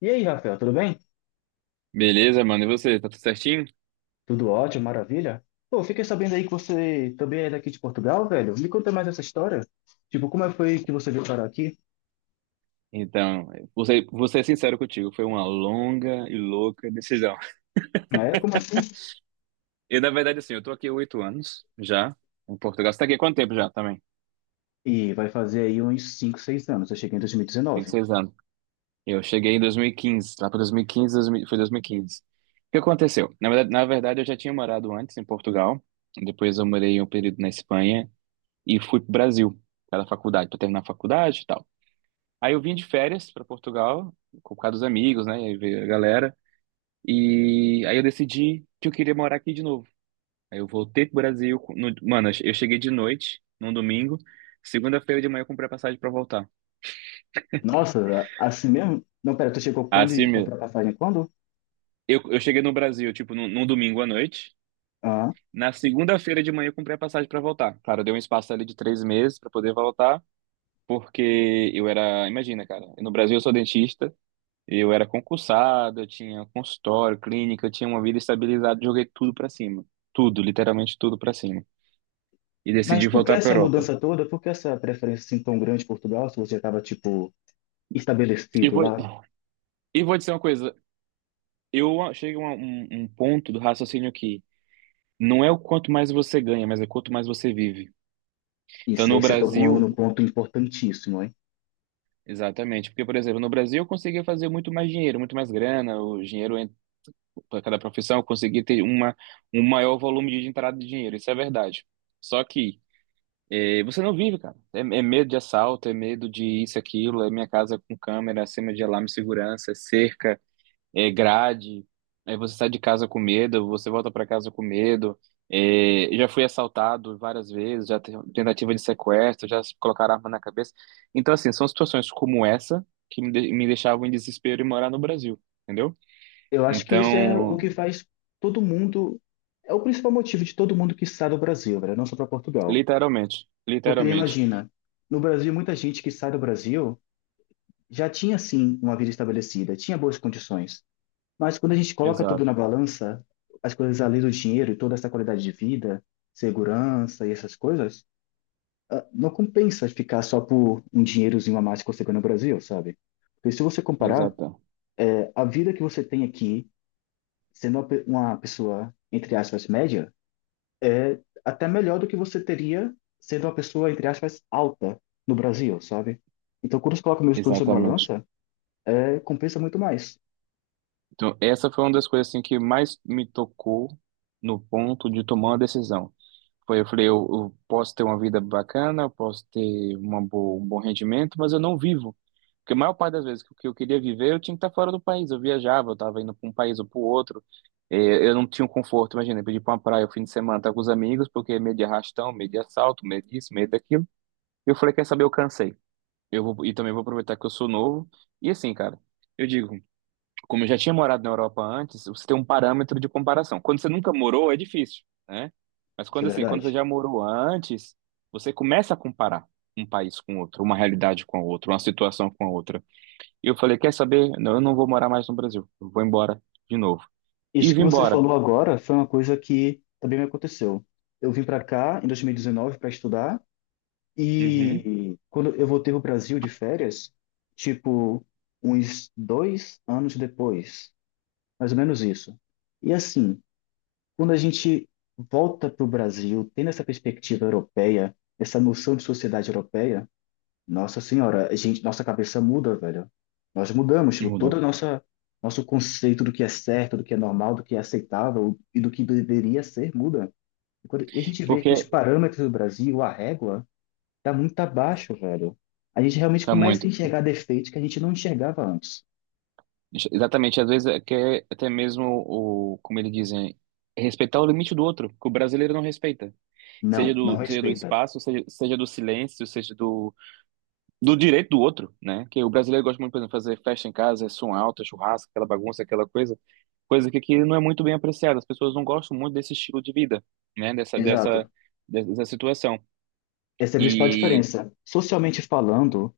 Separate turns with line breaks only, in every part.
E aí, Rafael, tudo bem?
Beleza, mano? E você? Tá tudo certinho?
Tudo ótimo, maravilha? Pô, fiquei sabendo aí que você também é daqui de Portugal, velho. Me conta mais essa história. Tipo, como é foi que você veio parar aqui?
Então, vou ser sincero contigo, foi uma longa e louca decisão.
É, como assim?
Eu, na verdade, assim, eu tô aqui há 8 anos já, em Portugal. Você tá aqui há quanto tempo já também?
E vai fazer aí uns 5, 6 anos. Eu cheguei em
Tem
2019.
6 anos. Eu cheguei em 2015, lá para 2015, 2000, foi 2015. O que aconteceu? Na verdade, eu já tinha morado antes em Portugal, depois eu morei um período na Espanha e fui pro Brasil, para faculdade, para terminar a faculdade e tal. Aí eu vim de férias para Portugal, com por causa dos amigos, né? E aí veio a galera. E aí eu decidi que eu queria morar aqui de novo. Aí eu voltei pro Brasil. Mano, eu cheguei de noite, num domingo. Segunda-feira de manhã eu comprei a passagem pra voltar.
Nossa, assim mesmo? Não, pera, tu chegou quando e
Assim
comprou
mesmo.
a passagem quando?
Eu cheguei no Brasil, tipo, num domingo à noite.
Ah,
Na segunda-feira de manhã eu comprei a passagem pra voltar. Claro, deu um espaço ali de 3 meses pra poder voltar, porque eu era. Imagina, cara, no Brasil eu sou dentista, eu era concursado, eu tinha consultório, clínica, eu tinha uma vida estabilizada, joguei tudo pra cima. Tudo, literalmente tudo pra cima. E
mas
decidi
por que
voltar pra
essa
Europa.
mudança toda? Por que essa preferência assim tão grande por Portugal se você já estava, tipo,
E
estabelecido
vou,
lá?
e vou dizer uma coisa. Chego a um ponto do raciocínio que não é o quanto mais você ganha, mas é o quanto mais você vive. Então,
Isso
no
aí você tocou
Brasil,
num ponto importantíssimo, hein?
exatamente. Porque, por exemplo, no Brasil eu conseguia fazer muito mais dinheiro, muito mais grana, o dinheiro para cada profissão, eu conseguia ter um maior volume de entrada de dinheiro. Isso é verdade. Só que você não vive, cara. É, é medo de assalto, é medo de isso, aquilo, é minha casa com câmera, acima de alarme de segurança, é cerca. É, grade, aí você sai de casa com medo, você volta para casa com medo. É, já fui assaltado várias vezes, tentativa de sequestro, já se colocaram arma na cabeça. Então, assim, são situações como essa que me deixavam em desespero e morar no Brasil, entendeu?
Eu acho que isso é o
Então,
que faz todo mundo, é o principal motivo de todo mundo que sai do Brasil, velho, não só para Portugal.
literalmente,
Porque
literalmente.
imagina, no Brasil, muita gente que sai do Brasil já tinha sim uma vida estabelecida, tinha boas condições. Mas quando a gente coloca tudo na
Exato,
balança, as coisas além do dinheiro e toda essa qualidade de vida, segurança e essas coisas, ah, não compensa ficar só por um dinheirozinho a mais que você ganha no Brasil, sabe? Porque se você comparar,
exata,
a vida que você tem aqui, sendo uma uma pessoa, entre aspas, média, é até melhor do que você teria sendo uma pessoa, entre aspas, alta no Brasil, sabe? Então, quando você coloca meu estudo sobre a
exatamente.
balança, é, compensa muito mais.
Então, essa foi uma das coisas assim, que mais me tocou no ponto de tomar uma decisão. Foi, eu falei, eu posso ter uma vida bacana, eu posso ter um bom rendimento, mas eu não vivo. Porque a maior parte das vezes que eu queria viver, eu tinha que estar fora do país. Eu viajava, eu estava indo para um país ou para o outro. Eu não tinha um conforto, imagina, eu pedi para uma praia o fim de semana, estar com os amigos, porque medo de arrastão, medo de assalto, medo disso, medo daquilo. Eu falei, quer saber, eu cansei. Eu vou, e também vou aproveitar que eu sou novo. E assim, cara, eu digo como eu já tinha morado na Europa antes, você tem um parâmetro de comparação. Quando você nunca morou, é difícil, né? Mas
Isso é
quando assim, quando você
verdade.
já morou antes, você começa a comparar um país com outro, uma realidade com a outra, uma situação com a outra. E eu falei, quer saber? Não, eu não vou morar mais no Brasil. Eu vou embora de novo. E
Isso
vim
que você
embora.
falou agora foi uma coisa que também me aconteceu. Eu vim para cá em 2019 para estudar
Uhum.
e quando eu voltei pro Brasil de férias, tipo, uns dois anos depois, mais ou menos isso. E assim, quando a gente volta para o Brasil, tendo essa perspectiva europeia, essa noção de sociedade europeia, nossa senhora, a gente, nossa cabeça muda, velho. Nós mudamos, tipo, todo
Muda.
o nossa nosso conceito do que é certo, do que é normal, do que é aceitável e do que deveria ser muda. E, e a gente vê que os
Porque
parâmetros do Brasil, a régua, tá muito abaixo, velho. A gente realmente
tá
começa a
muito.
enxergar defeitos que a gente não enxergava antes.
Exatamente, às vezes é que é até mesmo o, como eles dizem, é respeitar o limite do outro, que o brasileiro não respeita.
Não, não
Seja do
respeita.
espaço, seja do silêncio, seja do direito do outro, né? Que o brasileiro gosta muito, por exemplo, de fazer festa em casa, é som alto, é churrasco, aquela bagunça, aquela coisa, coisa que aqui não é muito bem apreciada. As pessoas não gostam muito desse estilo de vida, né?
Exato.
Dessa situação.
Essa é a principal
E
diferença. Socialmente falando,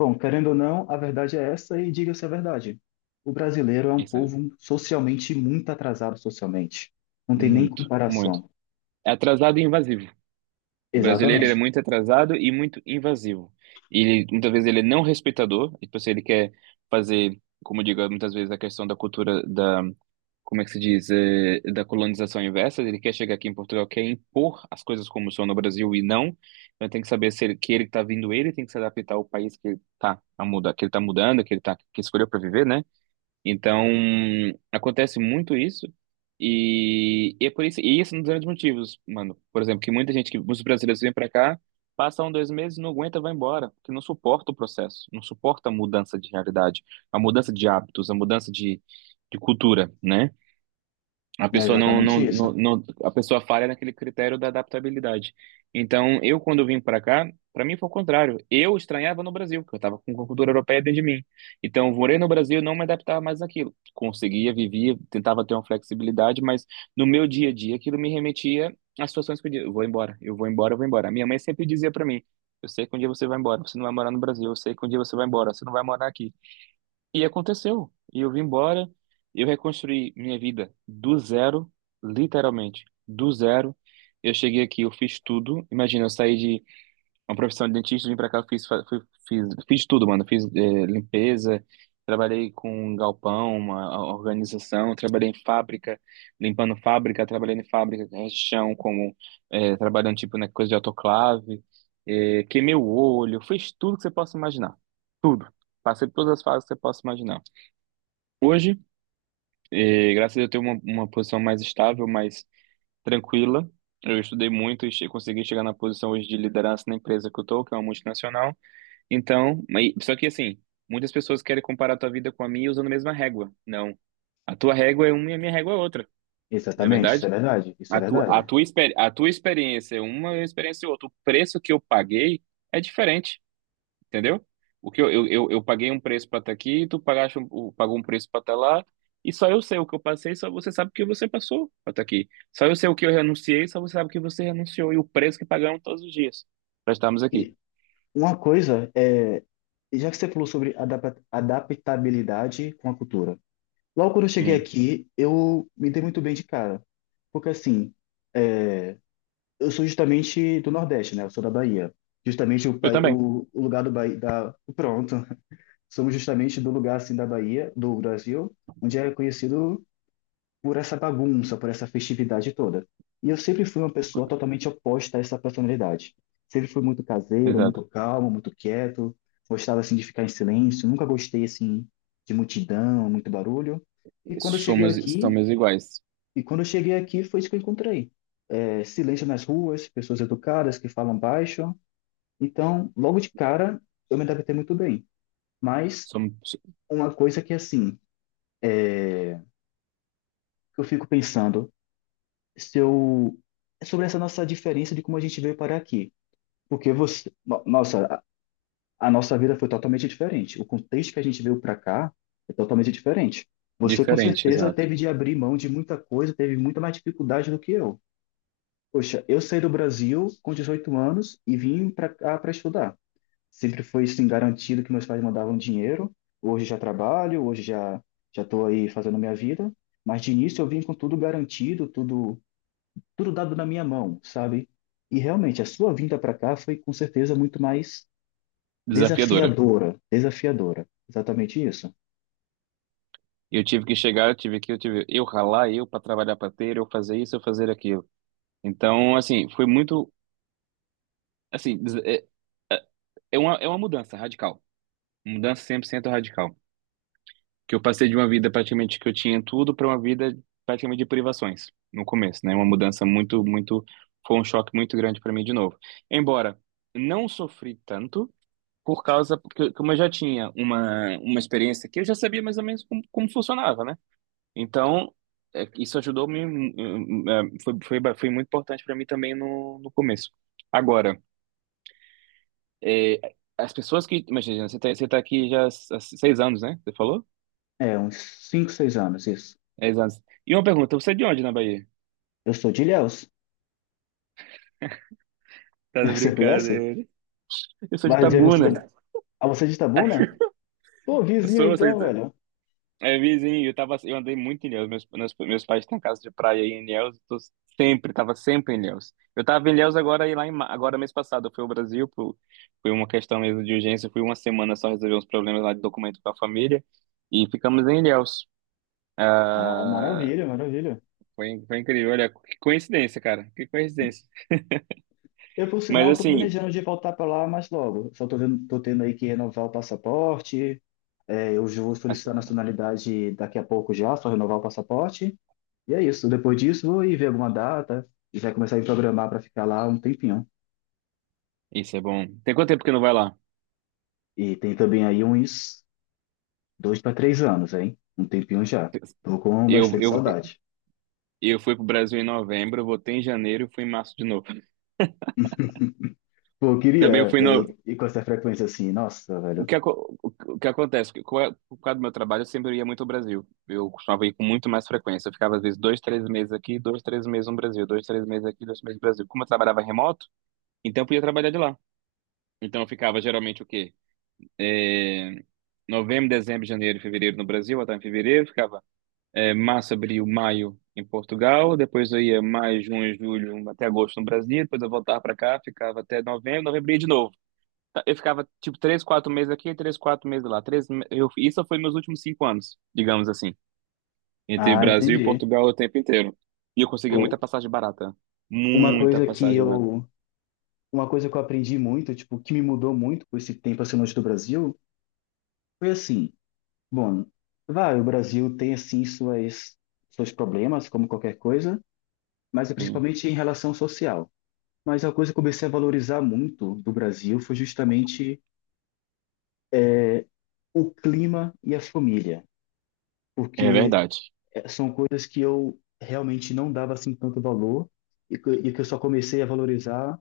bom, querendo ou não, a verdade é essa e diga-se a verdade. O brasileiro é um
isso é
povo socialmente muito atrasado socialmente. Não tem nem
muito, muito.
comparação.
É atrasado e invasivo. O brasileiro ele é
Exatamente.
muito atrasado e muito invasivo. E ele, muitas vezes ele é não respeitador, e tipo assim, ele quer fazer, como eu digo, muitas vezes a questão da cultura da como é que se diz, da colonização inversa, ele quer chegar aqui em Portugal, quer impor as coisas como são no Brasil e não. Então tem que saber se ele, que ele está vindo, ele tem que se adaptar ao país que ele tá a mudar, que ele tá mudando, que ele tá que escolheu para viver, né? Então acontece muito isso. E é por isso, e isso é um dos grandes motivos, mano. Por exemplo, que muita gente, que muitos brasileiros vêm para cá, passam um, dois meses, não aguenta, vai embora, porque não suporta o processo, não suporta a mudança de realidade, a mudança de hábitos, a mudança de cultura, né? A
É
pessoa não, não,
exatamente isso.
não, não- A pessoa falha naquele critério da adaptabilidade. Então, eu quando vim para cá, para mim foi o contrário. Eu estranhava no Brasil, porque eu estava com cultura europeia dentro de mim. Então, eu morei no Brasil, não me adaptava mais àquilo. Conseguia, vivia, tentava ter uma flexibilidade, mas no meu dia a dia aquilo me remetia às situações que eu dizia, eu vou embora, eu vou embora, eu vou embora. A minha mãe sempre dizia para mim, eu sei que um dia você vai embora, você não vai morar no Brasil, eu sei que um dia você vai embora, você não vai morar aqui. E aconteceu. E eu vim embora, eu reconstruí minha vida do zero, literalmente, do zero. Eu cheguei aqui, eu fiz tudo. Imagina, eu saí de uma profissão de dentista, vim pra cá, fiz tudo, mano. Fiz, limpeza, trabalhei com um galpão, uma organização, trabalhei em fábrica, limpando fábrica, trabalhei em fábrica, chão, como, trabalhando, tipo, na coisa de autoclave, queimei o olho, fiz tudo que você possa imaginar. Tudo. Passei por todas as fases que você possa imaginar. Hoje, graças a Deus, eu tenho uma posição mais estável, mais tranquila. Eu estudei muito e consegui chegar na posição hoje de liderança na empresa que eu tô, que é uma multinacional. Então, só que assim, muitas pessoas querem comparar a tua vida com a minha usando a mesma régua. Não. A tua régua é uma e a minha régua é outra, não é
Exatamente, isso é
verdade?
verdade. Isso é verdade.
A tua experiência é uma, a minha experiência é outra. O preço que eu paguei é diferente. Entendeu? O que eu paguei um preço para estar aqui, tu pagaste um, o- pagou um preço para estar lá, e só eu sei o que eu passei, só você sabe o que você passou para estar aqui. Só eu sei o que eu renunciei, só você sabe o que você renunciou e o preço que pagamos todos os dias para estarmos aqui.
E uma coisa é, já que você falou sobre adaptabilidade com a cultura. Logo quando eu cheguei
Sim.
aqui, eu me dei muito bem de cara. Porque assim, é, eu sou justamente do Nordeste, né? Eu sou da Bahia. Justamente o,
Eu também,
o lugar do Bahia, da, pronto, somos justamente do lugar assim da Bahia, do Brasil, onde é conhecido por essa bagunça, por essa festividade toda. E eu sempre fui uma pessoa totalmente oposta a essa personalidade. Sempre fui muito caseiro, muito
exato.
calmo, muito quieto, gostava assim de ficar em silêncio, nunca gostei assim de multidão, muito barulho. E quando eu cheguei
Somos,
aqui,
Somos iguais.
foi isso que eu encontrei. É, silêncio nas ruas, pessoas educadas que falam baixo. Então, logo de cara, eu me adaptei muito bem. Mas
Somos
uma coisa que, assim, que eu fico pensando, se eu... sobre essa nossa diferença de como a gente veio parar aqui. Porque você... Nossa, a nossa vida foi totalmente diferente. O contexto que a gente veio para cá é totalmente diferente. Você, com
diferentes,
certeza,
exato.
teve de abrir mão de muita coisa, teve muita mais dificuldade do que eu. Poxa, eu saí do Brasil com 18 anos e vim para cá para estudar. Sempre foi assim garantido que meus pais mandavam dinheiro. Hoje já trabalho, hoje já estou aí fazendo minha vida. Mas de início eu vim com tudo garantido, tudo dado na minha mão, sabe? E realmente a sua vinda para cá foi com certeza muito mais
Desafiadora.
desafiadora, desafiadora. Exatamente isso.
Eu tive que chegar, eu tive que, Eu tive eu ralar, eu para trabalhar para ter, eu fazer isso, eu fazer aquilo. Então, assim, foi muito, assim, é uma mudança radical. Mudança 100% radical. Que eu passei de uma vida praticamente que eu tinha tudo para uma vida praticamente de privações no começo, né? Uma mudança muito, muito. Foi um choque muito grande para mim de novo. Embora não sofri tanto, por causa. Porque, como eu já tinha uma experiência que eu já sabia mais ou menos como, como funcionava, né? Então, é, isso ajudou me. Foi, foi, foi muito importante para mim também no começo. Agora, é, as pessoas que. Imagina, você tá aqui já há 6 anos, né? Você falou?
É, uns cinco, seis anos, isso.
É, exato. E uma pergunta, você é de onde na Bahia?
Eu sou de Ilhéus.
Tá de
Você conhece?
brincadeira. Eu sou de
Vai dizer que você
Tabuna.
Ah, você é de Itabuna? Pô, vizinho
Eu sou de...
então,
Ita-
velho.
É vizinho, eu tava, eu andei muito em Ilhéus, meus pais têm casa de praia aí em Ilhéus, eu tô sempre, tava sempre em Ilhéus. Eu tava em Ilhéus agora e agora mês passado, eu fui ao Brasil, foi uma questão mesmo de urgência, fui uma semana só resolver uns problemas lá de documento com a família e ficamos em Ilhéus.
Ah, maravilha, maravilha.
Foi, foi incrível, olha, que coincidência, cara, que coincidência.
Eu, por
Mas
sinal, estou
assim,
planejando de voltar para lá mais logo. Só estou tendo, tô tendo aí que renovar o passaporte. É, eu já vou solicitar a
a-
nacionalidade daqui a pouco já, só renovar o passaporte. E é isso. Depois disso, vou ir ver alguma data e já começar a me programar para ficar lá um tempinho.
isso é bom. Tem quanto tempo que não vai lá?
E tem também aí uns dois para três anos, hein? Um tempinho já. Tô com
Eu,
bastante
eu,
saudade.
E eu fui pro Brasil em novembro, eu voltei em janeiro e fui em março de novo.
Pô, eu
Também eu
queria
fui
é,
no.
ir com essa frequência assim. Nossa, velho.
O que acontece? Por causa do meu trabalho, eu sempre ia muito ao Brasil. Eu costumava ir com muito mais frequência. Eu ficava, às vezes, dois, três meses aqui, dois, três meses no Brasil, dois, três meses aqui, dois, três meses no Brasil. Como eu trabalhava remoto, então eu podia trabalhar de lá. Então eu ficava geralmente o quê? É, novembro, dezembro, janeiro e fevereiro no Brasil, até em fevereiro, ficava é, março, abril, maio em Portugal, depois eu ia maio, junho, julho, até agosto no Brasil, depois eu voltava para cá, ficava até novembro, novembro ia de novo. Tá, eu ficava tipo três, quatro meses aqui, três, quatro meses lá. Isso foi meus últimos 5 anos, digamos assim, entre
Ah,
Brasil e
entendi.
Portugal o tempo inteiro. E eu conseguia
Pô,
muita passagem barata,
uma
muita
coisa que
passagem barata.
eu uma coisa que eu aprendi muito, tipo, que me mudou muito com esse tempo assim longe do Brasil, foi assim, bom, vai, o Brasil tem assim suas seus problemas, como qualquer coisa, mas é
Sim,
principalmente em relação social. Mas a coisa que eu comecei a valorizar muito do Brasil foi justamente o clima e a família,
é
porque
verdade.
são coisas que eu realmente não dava assim tanto valor e que eu só comecei a valorizar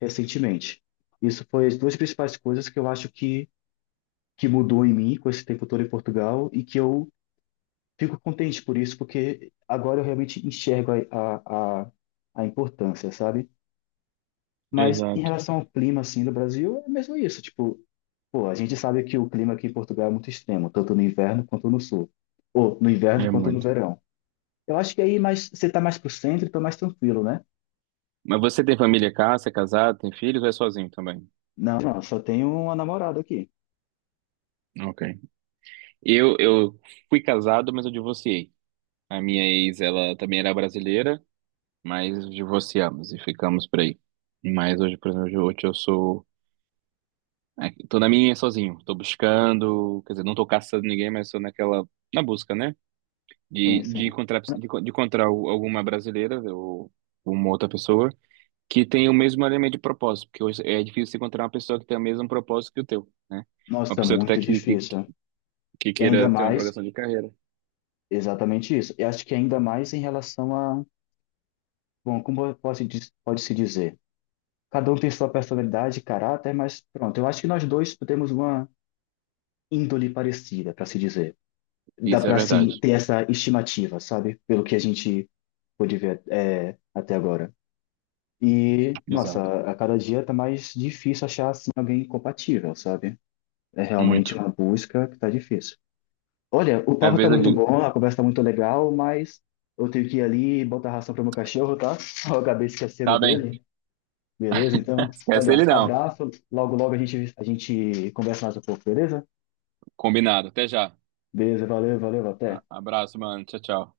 recentemente. Isso foi as duas principais coisas que eu acho que mudou em mim com esse tempo todo em Portugal e que eu fico contente por isso, porque agora eu realmente enxergo a importância, sabe? Mas em
Exato,
relação ao clima, assim, do Brasil, é mesmo isso. Tipo, pô, a gente sabe que o clima aqui em Portugal é muito extremo, tanto no inverno quanto no sul. Ou no inverno
é
quanto no
muito.
verão. Eu acho que aí mais, você tá mais pro centro, então mais tranquilo, né?
Mas você tem família cá, você é casado, tem filhos ou é sozinho também?
Não, não, só tenho uma namorada aqui.
Ok. Eu fui casado, mas eu divorciei. A minha ex, ela também era brasileira, mas divorciamos e ficamos por aí. Mas hoje, por exemplo, hoje eu sou. Tô na minha sozinho, tô buscando, quer dizer, não tô caçando ninguém, mas sou naquela. Na busca, né?
Sim, sim.
De encontrar alguma brasileira ou uma outra pessoa que tenha o mesmo elemento de propósito, porque hoje é difícil você encontrar uma pessoa que tenha o mesmo propósito que o teu, né?
Nossa,
Uma
tá
pessoa que tá
muito
aqui,
difícil.
que
E ainda
queira ter uma
mais,
progressão de carreira.
exatamente isso. E acho que ainda mais em relação a bom, como eu posso, pode-se dizer? Cada um tem sua personalidade e caráter, mas pronto, eu acho que nós dois temos uma índole parecida, para se dizer. Dá
Isso é
para, assim,
verdade.
ter essa estimativa, sabe? Pelo que a gente pôde ver é, até agora. E,
Exato.
nossa, a cada dia tá mais difícil achar, assim, alguém compatível, sabe? É realmente
Muito.
uma busca que tá difícil. Olha, o
Às
papo tá
vezes eu
muito
digo,
bom, a conversa tá muito legal, mas eu tenho que ir ali botar ração pro meu cachorro, tá? Eu acabei esquecendo
tá bem.
dele. Beleza, então.
Esquece
Olha,
ele não.
abraço. Logo, logo a gente conversa mais um pouco, beleza?
Combinado. Até já.
Beleza, valeu, valeu, até.
Abraço, mano. Tchau, tchau.